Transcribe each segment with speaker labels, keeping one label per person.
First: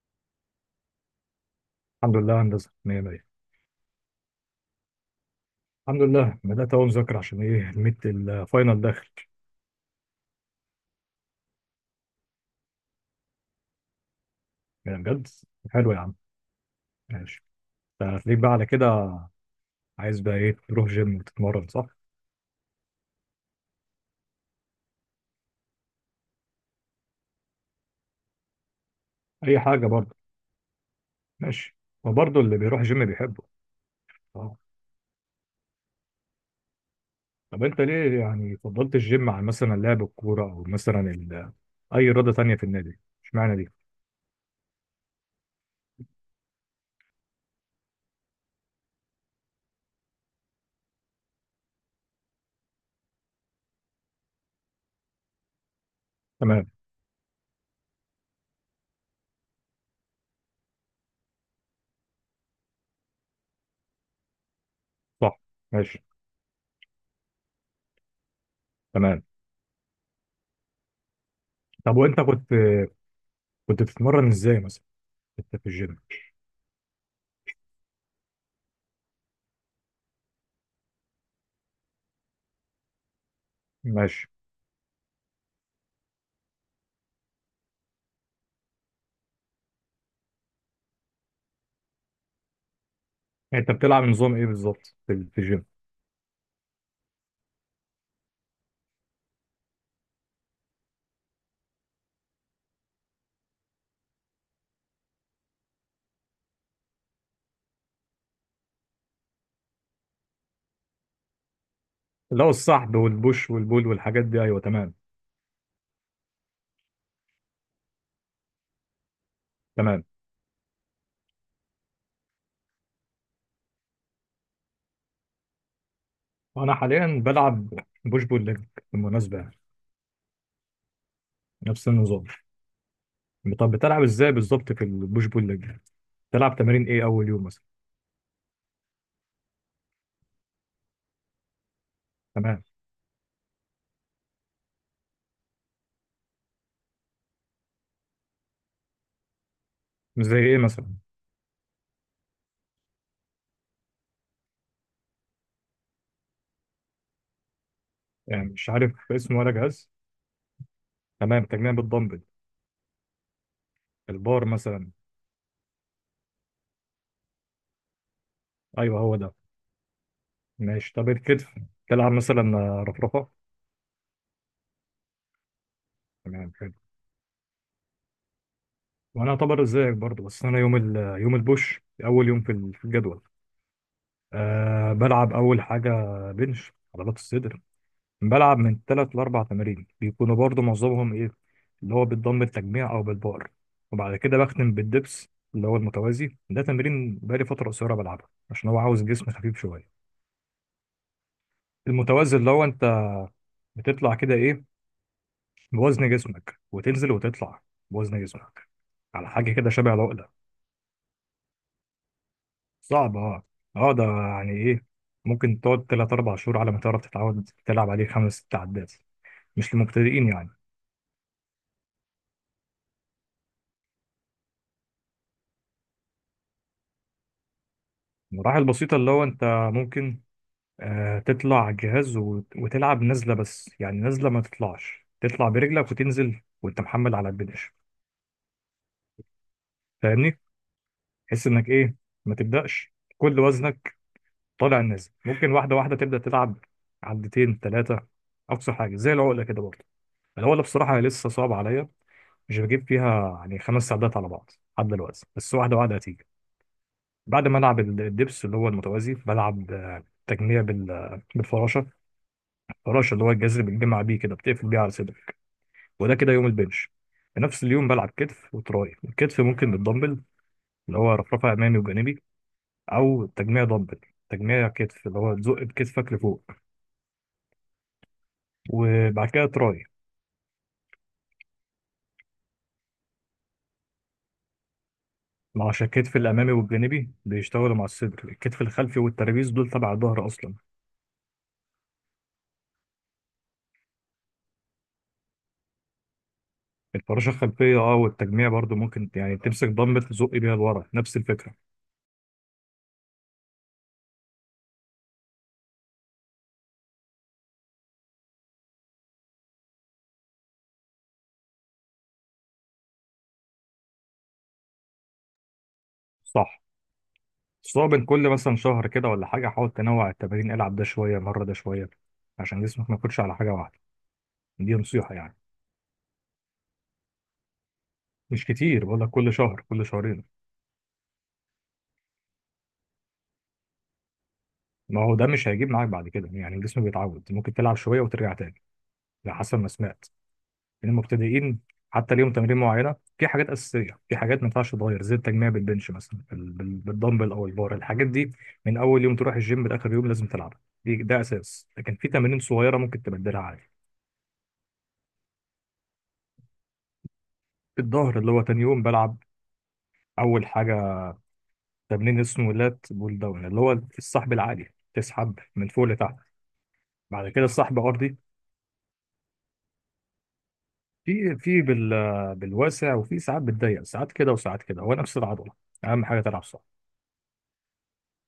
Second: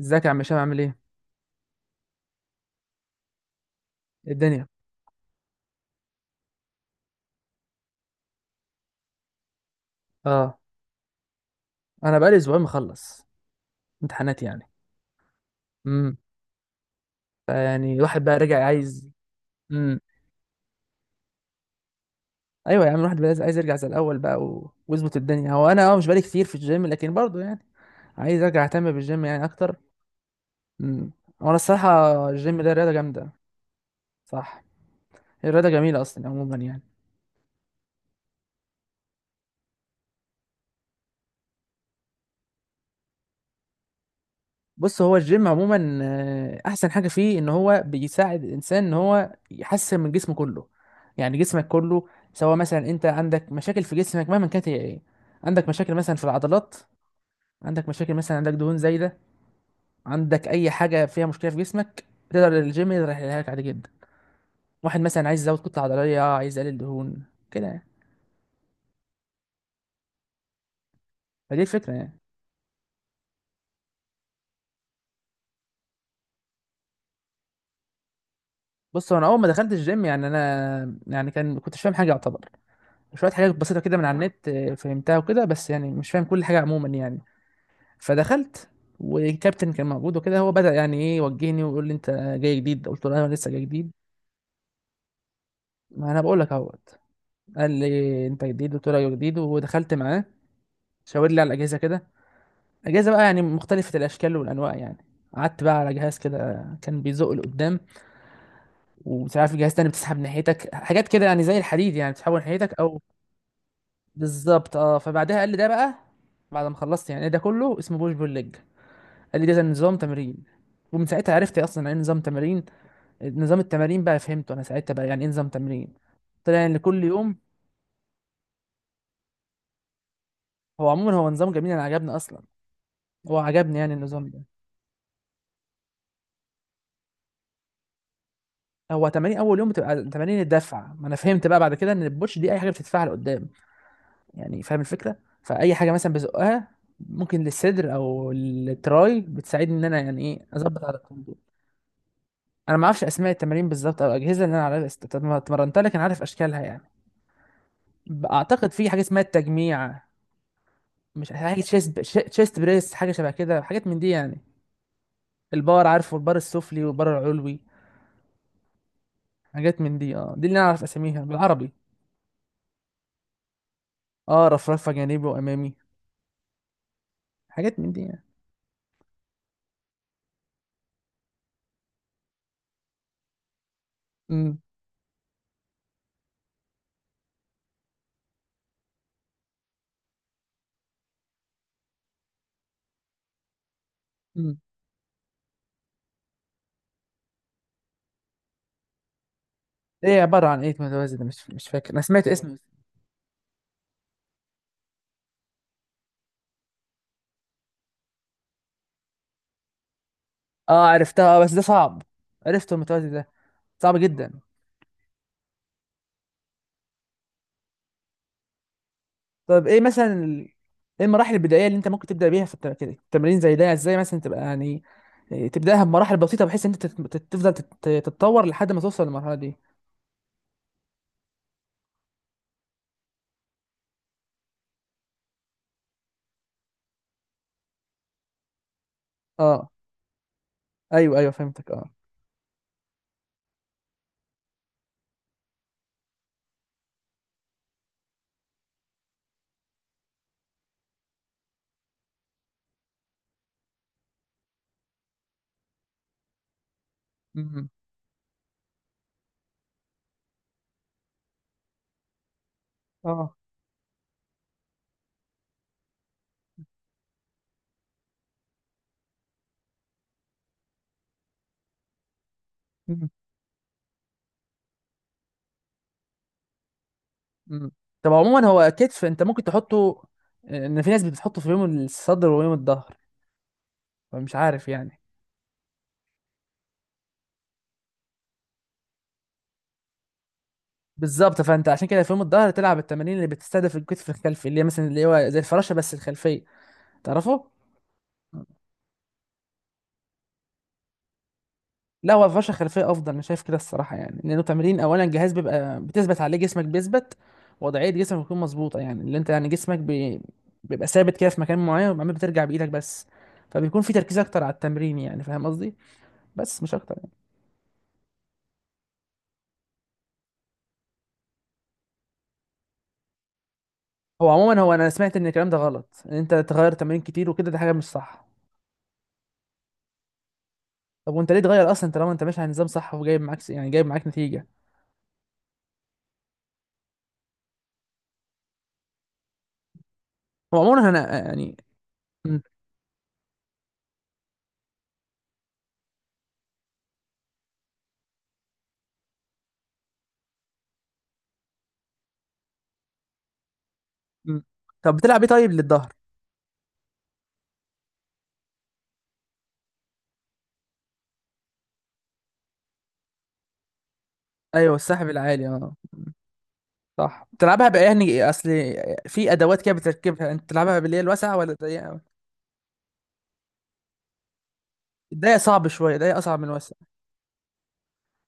Speaker 1: ازيك يا عم هشام، عامل ايه؟
Speaker 2: الحمد لله يا هندسة، مية مية.
Speaker 1: إيه الدنيا؟
Speaker 2: الحمد لله بدأت أول مذاكرة عشان إيه الميد الفاينل داخل.
Speaker 1: اه. انا بقالي اسبوعين مخلص امتحانات يعني.
Speaker 2: يعني بجد حلو يا عم.
Speaker 1: امم
Speaker 2: ماشي.
Speaker 1: فيعني الواحد بقى
Speaker 2: فتلاقيك بقى
Speaker 1: رجع
Speaker 2: على كده
Speaker 1: عايز. امم،
Speaker 2: عايز بقى إيه، تروح جيم وتتمرن صح؟
Speaker 1: ايوه يا عم، الواحد بقى عايز يرجع زي الاول بقى ويظبط الدنيا. هو انا مش بقالي كتير في الجيم، لكن برضه يعني عايز ارجع اهتم بالجيم يعني
Speaker 2: أي
Speaker 1: اكتر.
Speaker 2: حاجة برضه.
Speaker 1: امم وانا
Speaker 2: ماشي.
Speaker 1: الصراحه،
Speaker 2: وبرضه اللي
Speaker 1: الجيم ده
Speaker 2: بيروح
Speaker 1: رياضه
Speaker 2: جيم
Speaker 1: جامده،
Speaker 2: بيحبه. أه.
Speaker 1: صح؟ الرياضه جميله اصلا عموما يعني.
Speaker 2: طب أنت ليه يعني فضلت الجيم عن مثلا لعب الكورة أو مثلا أي رياضة تانية في النادي؟ إشمعنى دي؟
Speaker 1: بص، هو الجيم عموما احسن حاجه فيه ان هو بيساعد الانسان ان هو يحسن من جسمه كله، يعني جسمك كله. سواء مثلا انت عندك مشاكل في جسمك مهما كانت هي ايه، عندك مشاكل مثلا في
Speaker 2: تمام.
Speaker 1: العضلات، عندك مشاكل مثلا، عندك دهون زايده، عندك اي حاجه فيها مشكله في جسمك، تقدر الجيم يقدر يحلها لك عادي جدا. واحد مثلا
Speaker 2: صح.
Speaker 1: عايز يزود كتله
Speaker 2: ماشي.
Speaker 1: عضليه، عايز يقلل دهون كده يعني.
Speaker 2: تمام.
Speaker 1: فدي الفكره
Speaker 2: طب
Speaker 1: يعني.
Speaker 2: وأنت كنت بتتمرن إزاي مثلا أنت في الجيم؟
Speaker 1: بص، هو انا اول ما دخلت الجيم يعني انا يعني كان كنت مش فاهم حاجه يعتبر. شوية حاجات بسيطة كده من على
Speaker 2: ماشي.
Speaker 1: النت فهمتها وكده، بس يعني مش فاهم كل حاجة عموما يعني. فدخلت، والكابتن كان موجود وكده، هو بدأ يعني ايه يوجهني ويقول لي انت جاي جديد. قلت له أيوة، انا لسه جاي
Speaker 2: يعني أنت
Speaker 1: جديد.
Speaker 2: بتلعب نظام إيه بالظبط في الجيم؟
Speaker 1: ما انا بقول لك اهوت. قال لي انت جديد، قلت له ايوه جديد، ودخلت معاه. شاور لي على الاجهزه كده، اجهزه بقى يعني مختلفه الاشكال والانواع يعني. قعدت بقى على جهاز كده كان بيزق لقدام، ومش عارف جهاز تاني بتسحب ناحيتك حاجات كده، يعني زي الحديد يعني بتسحبه
Speaker 2: اللي هو
Speaker 1: ناحيتك
Speaker 2: السحب
Speaker 1: او.
Speaker 2: والبوش والبول والحاجات دي، ايوه
Speaker 1: بالظبط
Speaker 2: تمام.
Speaker 1: اه، فبعدها قال لي ده بقى، بعد ما خلصت يعني، ده كله اسمه بوش بول ليج. قال لي ده زي نظام
Speaker 2: تمام.
Speaker 1: تمرين، ومن ساعتها عرفت اصلا يعني ايه نظام تمارين. نظام التمارين بقى فهمته انا ساعتها، بقى يعني ايه نظام تمرين. طلع
Speaker 2: انا
Speaker 1: ان كل
Speaker 2: حاليا
Speaker 1: يوم.
Speaker 2: بلعب بوش بول ليج بالمناسبه، يعني
Speaker 1: هو عموما هو نظام جميل، انا
Speaker 2: نفس
Speaker 1: عجبني
Speaker 2: النظام.
Speaker 1: اصلا. هو
Speaker 2: طب
Speaker 1: عجبني يعني
Speaker 2: بتلعب
Speaker 1: النظام
Speaker 2: ازاي
Speaker 1: ده.
Speaker 2: بالظبط في البوش بول ليج؟ بتلعب تمارين ايه اول يوم مثلا؟
Speaker 1: هو تمارين اول يوم بتبقى تمارين الدفع، ما انا فهمت بقى بعد كده ان البوش دي اي
Speaker 2: تمام.
Speaker 1: حاجه بتدفعها لقدام، يعني فاهم الفكره. فاي حاجه مثلا بزقها، ممكن للصدر او التراي، بتساعدني ان انا يعني
Speaker 2: مش زي
Speaker 1: ايه
Speaker 2: ايه
Speaker 1: اظبط
Speaker 2: مثلا؟
Speaker 1: على الكوندو. انا ما اعرفش اسماء التمارين بالظبط او الاجهزه، اللي انا عارف اتمرنتها، لكن عارف اشكالها يعني.
Speaker 2: يعني مش
Speaker 1: اعتقد في
Speaker 2: عارف
Speaker 1: حاجه اسمها
Speaker 2: اسمه ولا جهاز.
Speaker 1: التجميع، مش
Speaker 2: تمام،
Speaker 1: حاجه
Speaker 2: تجميع
Speaker 1: تشيست
Speaker 2: بالدمبل،
Speaker 1: تشيست بريس، حاجه شبه كده، حاجات من دي يعني.
Speaker 2: البار مثلا.
Speaker 1: البار، عارفه البار السفلي والبار العلوي.
Speaker 2: ايوه هو ده.
Speaker 1: حاجات من دي اه، دي اللي انا اعرف
Speaker 2: ماشي، طب
Speaker 1: اساميها
Speaker 2: الكتف
Speaker 1: بالعربي.
Speaker 2: تلعب مثلا رفرفه؟
Speaker 1: اه، رفرفه جانبي وامامي،
Speaker 2: تمام، حلو.
Speaker 1: حاجات من دي يعني.
Speaker 2: وانا اعتبر زيك برضه، بس انا يوم يوم البوش اول يوم في في الجدول.
Speaker 1: امم.
Speaker 2: أه، بلعب اول حاجه بنش عضلات الصدر. بلعب من ثلاث لأربع تمارين بيكونوا برضو معظمهم إيه، اللي هو بالضم التجميع أو بالبار. وبعد كده
Speaker 1: امم.
Speaker 2: بختم بالدبس، اللي هو المتوازي. ده تمرين بقالي فترة قصيرة بلعبه عشان هو عاوز جسم خفيف شوية.
Speaker 1: ايه عباره عن ايه متوازي ده؟ مش فاكر انا سمعت
Speaker 2: المتوازي اللي
Speaker 1: اسمه.
Speaker 2: هو أنت بتطلع كده إيه، بوزن جسمك، وتنزل وتطلع بوزن جسمك على حاجة كده شبه العقلة.
Speaker 1: اه عرفتها بس ده صعب. عرفته المتوازي
Speaker 2: صعب
Speaker 1: ده.
Speaker 2: أه. أه،
Speaker 1: صعب
Speaker 2: ده
Speaker 1: جدا.
Speaker 2: يعني إيه، ممكن تقعد تلات أربع شهور على ما تعرف تتعود تلعب عليه خمس ست عدات.
Speaker 1: طب
Speaker 2: مش
Speaker 1: ايه مثلا
Speaker 2: للمبتدئين يعني.
Speaker 1: ايه المراحل البدائيه اللي انت ممكن تبدا بيها في كده التمرين زي ده، ازاي مثلا تبقى يعني إيه، تبداها بمراحل بسيطه بحيث ان انت تفضل تتطور
Speaker 2: المراحل
Speaker 1: لحد ما
Speaker 2: البسيطة
Speaker 1: توصل
Speaker 2: اللي هو
Speaker 1: للمرحله دي.
Speaker 2: أنت ممكن آه، تطلع جهاز وتلعب نازلة، بس يعني نازلة ما تطلعش، تطلع برجلك وتنزل وانت محمل على البنش.
Speaker 1: اه.
Speaker 2: فاهمني؟
Speaker 1: ايوه ايوه
Speaker 2: تحس انك
Speaker 1: فهمتك اه.
Speaker 2: ايه، ما تبدأش كل وزنك طالع نازل، ممكن واحدة واحدة تبدأ تلعب عدتين ثلاثة. أقصى حاجة زي العقلة كده برضه. العقلة بصراحة هي لسه صعبة عليا، مش بجيب فيها يعني خمس عدات على بعض لحد دلوقتي، بس واحدة واحدة هتيجي. بعد ما
Speaker 1: امم.
Speaker 2: ألعب الدبس اللي هو المتوازي، بلعب آه، تجميع بالفراشة. الفراشة اللي هو
Speaker 1: اه.
Speaker 2: الجذر، بتجمع بيه كده بتقفل بيه على صدرك. وده كده يوم البنش. في نفس اليوم بلعب كتف وتراي. الكتف ممكن بالدمبل، اللي هو رفرفه امامي وجانبي،
Speaker 1: امم.
Speaker 2: او تجميع دمبل، تجميع كتف اللي هو تزق بكتفك لفوق.
Speaker 1: امم. طب عموما، هو كتف انت
Speaker 2: وبعد
Speaker 1: ممكن
Speaker 2: كده تراي.
Speaker 1: تحطه ان في ناس بتحطه في يوم الصدر ويوم الظهر، فمش عارف يعني.
Speaker 2: ما عشان الكتف الامامي والجانبي بيشتغلوا مع الصدر، الكتف الخلفي والترابيز دول تبع الظهر اصلا.
Speaker 1: بالظبط، فانت عشان كده في يوم الظهر تلعب التمارين اللي بتستهدف الكتف الخلفي، اللي هي مثلا اللي هو زي الفراشه بس الخلفيه.
Speaker 2: الفراشه
Speaker 1: تعرفه؟
Speaker 2: الخلفيه اه، والتجميع برضو ممكن يعني تمسك دمبل تزق بيها لورا، نفس الفكره.
Speaker 1: لا، هو الفرشه الخلفيه افضل، انا شايف كده الصراحه يعني، لانه تمرين اولا الجهاز بيبقى بتثبت عليه، جسمك بيثبت، وضعيه جسمك بتكون مظبوطه، يعني اللي انت يعني جسمك بيبقى ثابت كده في مكان معين، وبعدين بترجع بايدك بس، فبيكون في تركيز اكتر على التمرين، يعني فاهم قصدي.
Speaker 2: صح.
Speaker 1: بس مش اكتر يعني.
Speaker 2: بس هو بين كل مثلا شهر كده ولا حاجه حاول تنوع التمارين، العب ده شويه مره ده شويه، عشان جسمك ما يكونش على حاجه واحده.
Speaker 1: هو عموما،
Speaker 2: دي
Speaker 1: هو انا
Speaker 2: نصيحه
Speaker 1: سمعت ان
Speaker 2: يعني،
Speaker 1: الكلام ده غلط، ان انت تغير تمارين كتير وكده، ده حاجه مش صح.
Speaker 2: مش كتير، بقول لك كل شهر كل شهرين.
Speaker 1: طب وانت ليه تغير اصلا طالما انت ماشي على نظام صح، وجايب معاك يعني جايب معاك نتيجه.
Speaker 2: ما هو ده مش هيجيب معاك بعد كده، يعني الجسم بيتعود، ممكن تلعب شويه وترجع تاني. على حسب ما سمعت
Speaker 1: هو عموما
Speaker 2: ان
Speaker 1: انا يعني
Speaker 2: المبتدئين حتى ليهم
Speaker 1: م-
Speaker 2: تمارين معينه، في حاجات اساسيه، في حاجات ما ينفعش تتغير زي التجميع بالبنش مثلا بالدمبل او البار، الحاجات دي من اول يوم تروح الجيم لاخر يوم لازم تلعبها. ده اساس، لكن في تمارين صغيره ممكن تبدلها عادي.
Speaker 1: م. طب بتلعب ايه طيب للظهر؟
Speaker 2: الظهر اللي هو تاني يوم بلعب اول حاجه تمرين اسمه لات بول داون، اللي هو السحب العالي،
Speaker 1: ايوه، السحب
Speaker 2: تسحب
Speaker 1: العالي
Speaker 2: من
Speaker 1: اه.
Speaker 2: فوق لتحت.
Speaker 1: صح،
Speaker 2: بعد كده
Speaker 1: بتلعبها
Speaker 2: السحب
Speaker 1: بقى
Speaker 2: ارضي.
Speaker 1: يعني اصل. في ادوات كده بتركبها، انت بتلعبها باللي هي الواسعه
Speaker 2: في
Speaker 1: ولا
Speaker 2: في
Speaker 1: الضيقه أوي؟
Speaker 2: بالواسع، وفي ساعات بالضيق، ساعات كده وساعات كده هو نفس
Speaker 1: الضيقه
Speaker 2: العضله.
Speaker 1: صعب شويه،
Speaker 2: اهم
Speaker 1: الضيقه
Speaker 2: حاجه
Speaker 1: اصعب
Speaker 2: تلعب
Speaker 1: من
Speaker 2: صح.
Speaker 1: الواسعه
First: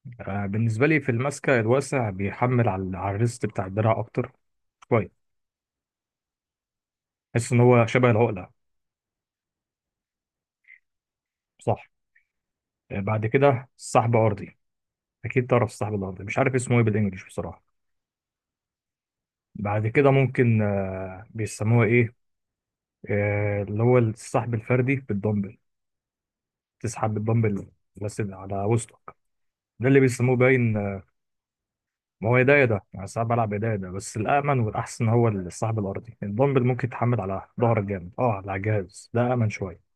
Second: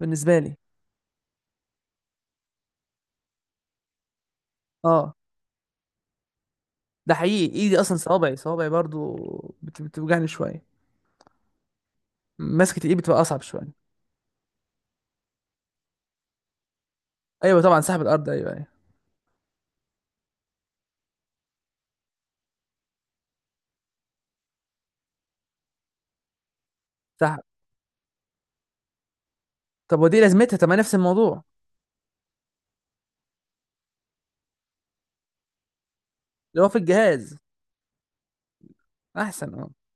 Speaker 1: بالنسبه
Speaker 2: آه،
Speaker 1: لي.
Speaker 2: بالنسبه لي في المسكه الواسع بيحمل على على الريست بتاع الدراع اكتر شويه.
Speaker 1: اه، ده
Speaker 2: بحس
Speaker 1: حقيقي،
Speaker 2: ان
Speaker 1: ايدي
Speaker 2: هو
Speaker 1: اصلا،
Speaker 2: شبه
Speaker 1: صوابعي
Speaker 2: العقله.
Speaker 1: صوابعي برضو بتوجعني شويه.
Speaker 2: صح.
Speaker 1: مسكه الايد
Speaker 2: آه،
Speaker 1: بتبقى
Speaker 2: بعد
Speaker 1: اصعب
Speaker 2: كده
Speaker 1: شويه.
Speaker 2: سحب ارضي. اكيد تعرف السحب الارضي، مش عارف اسمه ايه بالانجلش
Speaker 1: ايوه
Speaker 2: بصراحه.
Speaker 1: طبعا، سحب الارض، ايوه ايوه.
Speaker 2: بعد كده ممكن آه، بيسموها ايه، آه، اللي هو السحب الفردي بالدمبل، تسحب
Speaker 1: سحب.
Speaker 2: بالدمبل بس على وسطك. ده
Speaker 1: طب
Speaker 2: اللي
Speaker 1: ودي
Speaker 2: بيسموه
Speaker 1: لازمتها؟ طب ما
Speaker 2: باين.
Speaker 1: نفس الموضوع.
Speaker 2: ما هو ايديا ده انا ساعات بلعب ايديا ده، بس الامن والاحسن هو الصاحب الارضي، الدمبل
Speaker 1: اللي هو في
Speaker 2: ممكن يتحمل
Speaker 1: الجهاز
Speaker 2: على ظهرك جامد، اه على الجهاز ده امن
Speaker 1: احسن اه.
Speaker 2: شويه.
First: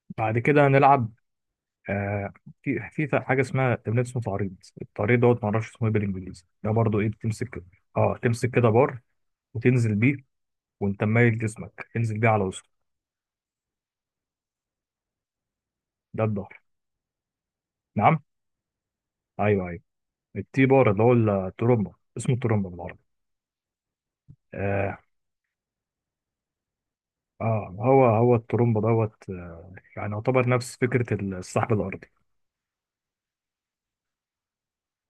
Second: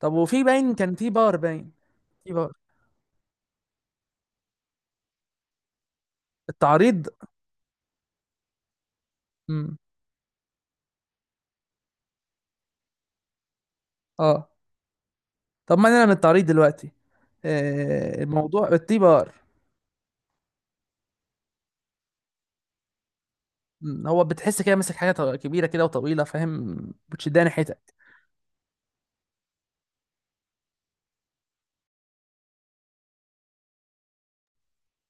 Speaker 1: طب
Speaker 2: بعد
Speaker 1: وفي
Speaker 2: كده
Speaker 1: باين؟ كان في
Speaker 2: هنلعب
Speaker 1: باور باين؟
Speaker 2: آه،
Speaker 1: في باور.
Speaker 2: حاجه اسمها تمرين اسمه تعريض. التعريض دوت ما اعرفش اسمه ايه بالانجليزي، ده برضو
Speaker 1: التعريض.
Speaker 2: ايه، بتمسك كده. اه، تمسك كده بار،
Speaker 1: امم.
Speaker 2: وتنزل بيه وانت مايل جسمك، تنزل بيه على وسطك.
Speaker 1: اه. طب ما انا من
Speaker 2: ده
Speaker 1: التعريض
Speaker 2: الظهر.
Speaker 1: دلوقتي.
Speaker 2: نعم.
Speaker 1: آه، الموضوع التي بار.
Speaker 2: ايوه ايوه. التي بار اللي هو الترومبا، اسمه الترومبا بالعربي.
Speaker 1: مم، هو بتحس كده ماسك
Speaker 2: اه
Speaker 1: حاجه كبيره كده وطويله، فاهم؟ بتشدها
Speaker 2: اه،
Speaker 1: ناحيتك.
Speaker 2: هو الترومبا دوت آه، يعني يعتبر نفس فكره السحب الارضي.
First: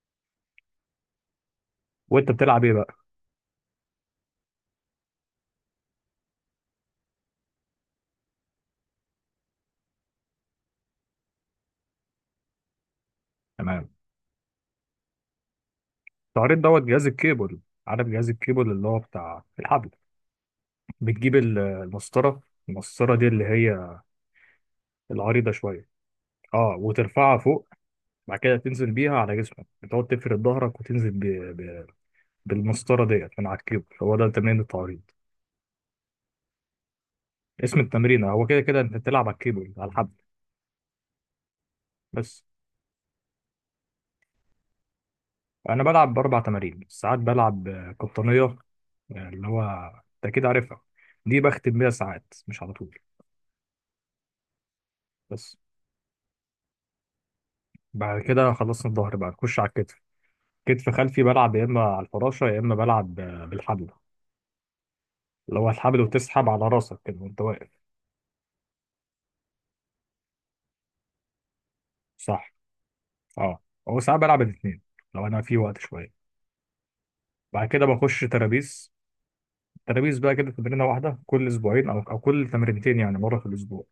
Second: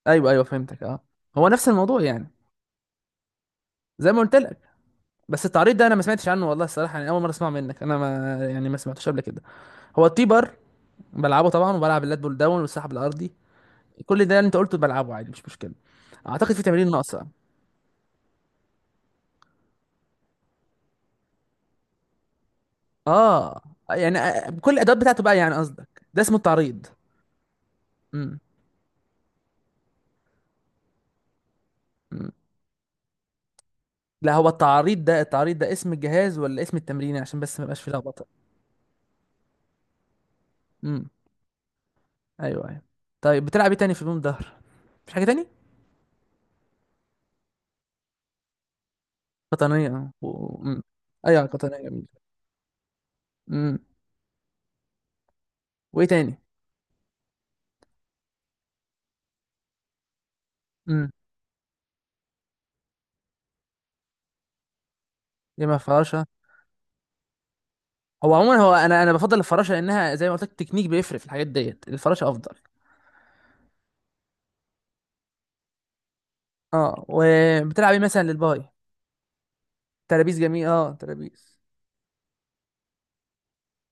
Speaker 1: ايوه ايوه فهمتك اه. هو نفس الموضوع يعني.
Speaker 2: وانت بتلعب ايه بقى.
Speaker 1: زي ما قلت لك. بس التعريض ده انا ما سمعتش عنه والله، الصراحه يعني اول مره اسمع منك، انا ما سمعتوش قبل كده. هو التي بار بلعبه طبعا، وبلعب اللات بول داون والسحب الارضي.
Speaker 2: تمام.
Speaker 1: كل ده اللي انت قلته بلعبه عادي، مش مشكله. اعتقد
Speaker 2: تعريض
Speaker 1: في
Speaker 2: دوت
Speaker 1: تمارين
Speaker 2: جهاز
Speaker 1: ناقصه.
Speaker 2: الكيبل. عارف جهاز الكيبل اللي هو بتاع الحبل، بتجيب المسطره. المسطره دي اللي
Speaker 1: اه،
Speaker 2: هي
Speaker 1: يعني بكل الادوات بتاعته بقى،
Speaker 2: العريضه
Speaker 1: يعني
Speaker 2: شويه،
Speaker 1: قصدك ده اسمه
Speaker 2: اه،
Speaker 1: التعريض.
Speaker 2: وترفعها فوق. بعد
Speaker 1: امم.
Speaker 2: كده تنزل بيها على جسمك، بتقعد تفرد ظهرك وتنزل ب...
Speaker 1: أمم.
Speaker 2: بالمسطره ديت من على الكيبل. هو ده
Speaker 1: لا، هو
Speaker 2: تمرين التعريض.
Speaker 1: التعريض ده، التعريض ده اسم الجهاز ولا اسم التمرين؟ عشان بس ما
Speaker 2: اسم
Speaker 1: يبقاش في
Speaker 2: التمرين
Speaker 1: لخبطه.
Speaker 2: هو كده، كده انت بتلعب على الكيبل، على الحبل،
Speaker 1: امم.
Speaker 2: بس.
Speaker 1: ايوه ايوه. طيب بتلعب ايه تاني في البوم ظهر؟ مفيش حاجه تاني.
Speaker 2: انا بلعب باربع تمارين، ساعات بلعب آه، قطنيه، آه، اللي هو
Speaker 1: قطنيه اه
Speaker 2: انت
Speaker 1: و...
Speaker 2: اكيد عارفها.
Speaker 1: مم.
Speaker 2: دي
Speaker 1: ايوه، قطنيه
Speaker 2: بختم بيها
Speaker 1: جميله.
Speaker 2: ساعات، مش على طول،
Speaker 1: امم.
Speaker 2: بس.
Speaker 1: وايه تاني؟
Speaker 2: بعد كده خلصنا الظهر بقى، نخش على الكتف. كتف
Speaker 1: امم.
Speaker 2: خلفي بلعب يا اما على الفراشه، يا اما بلعب آه، بالحبل، اللي هو
Speaker 1: يما
Speaker 2: الحبل
Speaker 1: فراشه.
Speaker 2: وتسحب على راسك كده وانت واقف.
Speaker 1: هو عموما هو انا بفضل الفراشه، لانها زي ما قلت لك، التكنيك بيفرق في الحاجات ديت، الفراشه
Speaker 2: صح.
Speaker 1: افضل.
Speaker 2: اه، هو ساعات بلعب الاثنين لو انا في وقت شويه.
Speaker 1: اه.
Speaker 2: بعد كده
Speaker 1: وبتلعب ايه مثلا
Speaker 2: بخش
Speaker 1: للباي؟
Speaker 2: ترابيز، ترابيز بقى
Speaker 1: ترابيز
Speaker 2: كده
Speaker 1: جميل
Speaker 2: تمرينه
Speaker 1: اه،
Speaker 2: واحده كل
Speaker 1: ترابيز.
Speaker 2: اسبوعين او كل تمرينتين، يعني مره في الاسبوع.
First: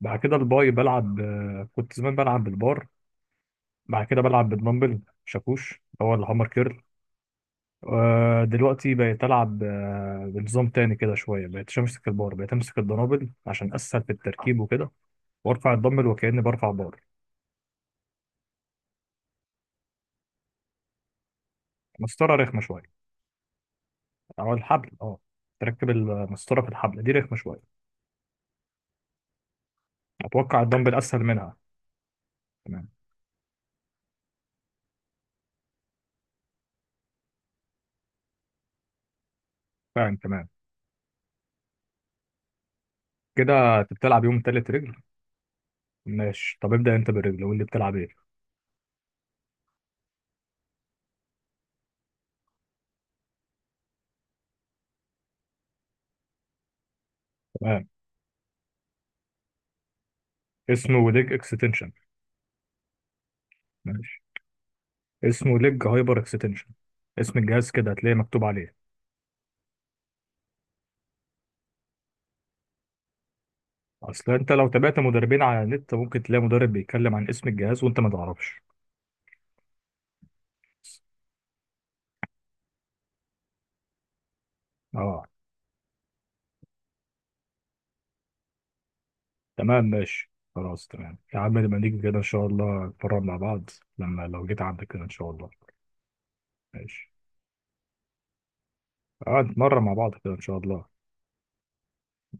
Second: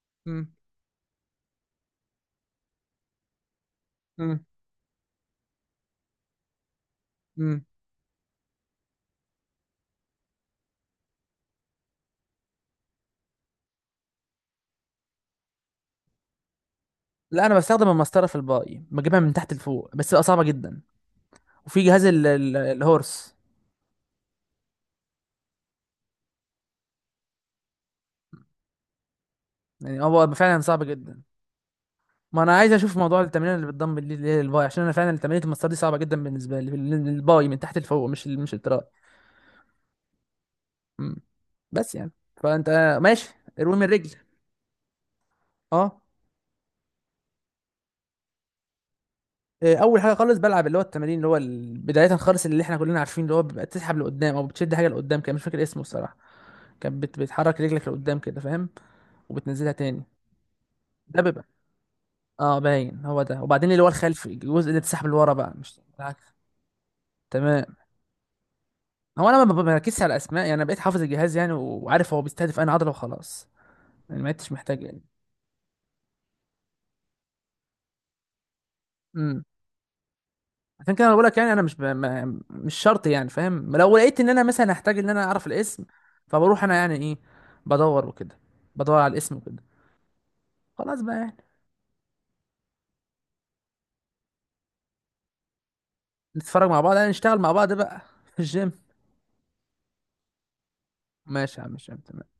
Speaker 2: بعد كده
Speaker 1: امم.
Speaker 2: الباي، بلعب آه، كنت زمان بلعب بالبار، بعد كده
Speaker 1: امم.
Speaker 2: بلعب بالدمبل شاكوش اللي هو الهامر كيرل.
Speaker 1: امم.
Speaker 2: آه، دلوقتي بقيت ألعب آه، بنظام تاني كده شوية، بقيت أمسك البار، بقيت أمسك الدنابل عشان أسهل في التركيب وكده، وأرفع الدمبل وكأني برفع بار.
Speaker 1: لا، انا بستخدم المسطره في الباي، بجيبها من تحت لفوق، بس بقى صعبه جدا. وفي جهاز
Speaker 2: مسطرة رخمة شوية،
Speaker 1: الهورس.
Speaker 2: أو الحبل أه. تركب المسطرة في الحبل، دي رخمة شوية.
Speaker 1: يعني هو فعلا
Speaker 2: أتوقع
Speaker 1: صعب
Speaker 2: الدمبل
Speaker 1: جدا.
Speaker 2: أسهل منها.
Speaker 1: ما انا عايز
Speaker 2: تمام،
Speaker 1: اشوف موضوع التمرين اللي بتضم، اللي هي الباي، عشان انا فعلا تمرينة المسار دي صعبه جدا بالنسبه لي، الباي من تحت لفوق، مش مش التراي.
Speaker 2: فاهم تمام.
Speaker 1: مم. بس يعني. فانت ماشي اروي
Speaker 2: كده
Speaker 1: من
Speaker 2: أنت
Speaker 1: الرجل.
Speaker 2: بتلعب يوم تالت رجل.
Speaker 1: اه.
Speaker 2: ماشي، طب ابدأ أنت بالرجل، قول لي بتلعب إيه.
Speaker 1: إيه، اول حاجه خالص بلعب، اللي هو التمارين، اللي هو بدايه خالص، اللي احنا كلنا عارفين، اللي هو بيبقى بتسحب لقدام او بتشد حاجه لقدام. كان مش فاكر اسمه الصراحه. كانت بتحرك
Speaker 2: تمام.
Speaker 1: رجلك لقدام كده، فاهم؟ وبتنزلها تاني.
Speaker 2: اسمه
Speaker 1: ده
Speaker 2: ليج
Speaker 1: بيبقى
Speaker 2: اكستنشن.
Speaker 1: اه، باين هو ده. وبعدين اللي هو
Speaker 2: ماشي.
Speaker 1: الخلفي، الجزء اللي بتسحب لورا بقى،
Speaker 2: اسمه
Speaker 1: مش
Speaker 2: ليج هايبر
Speaker 1: العكس.
Speaker 2: اكستنشن، اسم الجهاز
Speaker 1: تمام.
Speaker 2: كده هتلاقيه مكتوب عليه.
Speaker 1: هو انا ما بركزش على الاسماء، يعني انا بقيت حافظ الجهاز يعني، وعارف هو بيستهدف انهي عضله وخلاص، يعني ما
Speaker 2: اصل انت
Speaker 1: عدتش
Speaker 2: لو
Speaker 1: محتاج
Speaker 2: تابعت
Speaker 1: يعني.
Speaker 2: مدربين على النت ممكن تلاقي مدرب بيتكلم عن اسم الجهاز وانت ما تعرفش.
Speaker 1: امم. عشان كده انا بقول لك، يعني انا مش ب... ما... مش شرط يعني، فاهم؟ لو لقيت ان انا مثلا هحتاج ان انا
Speaker 2: اه.
Speaker 1: اعرف الاسم، فبروح انا يعني ايه، بدور وكده، بدور على الاسم وكده.
Speaker 2: تمام ماشي، خلاص
Speaker 1: خلاص بقى
Speaker 2: تمام
Speaker 1: يعني.
Speaker 2: يا عم، لما نيجي كده ان شاء الله نتمرن مع بعض. لما لو جيت عندك كده ان شاء الله.
Speaker 1: نتفرج مع بعض، يعني
Speaker 2: ماشي.
Speaker 1: نشتغل مع بعض بقى في الجيم.
Speaker 2: اه، نتمرن مع بعض كده ان شاء الله.
Speaker 1: ماشي يا عم هشام، تمام.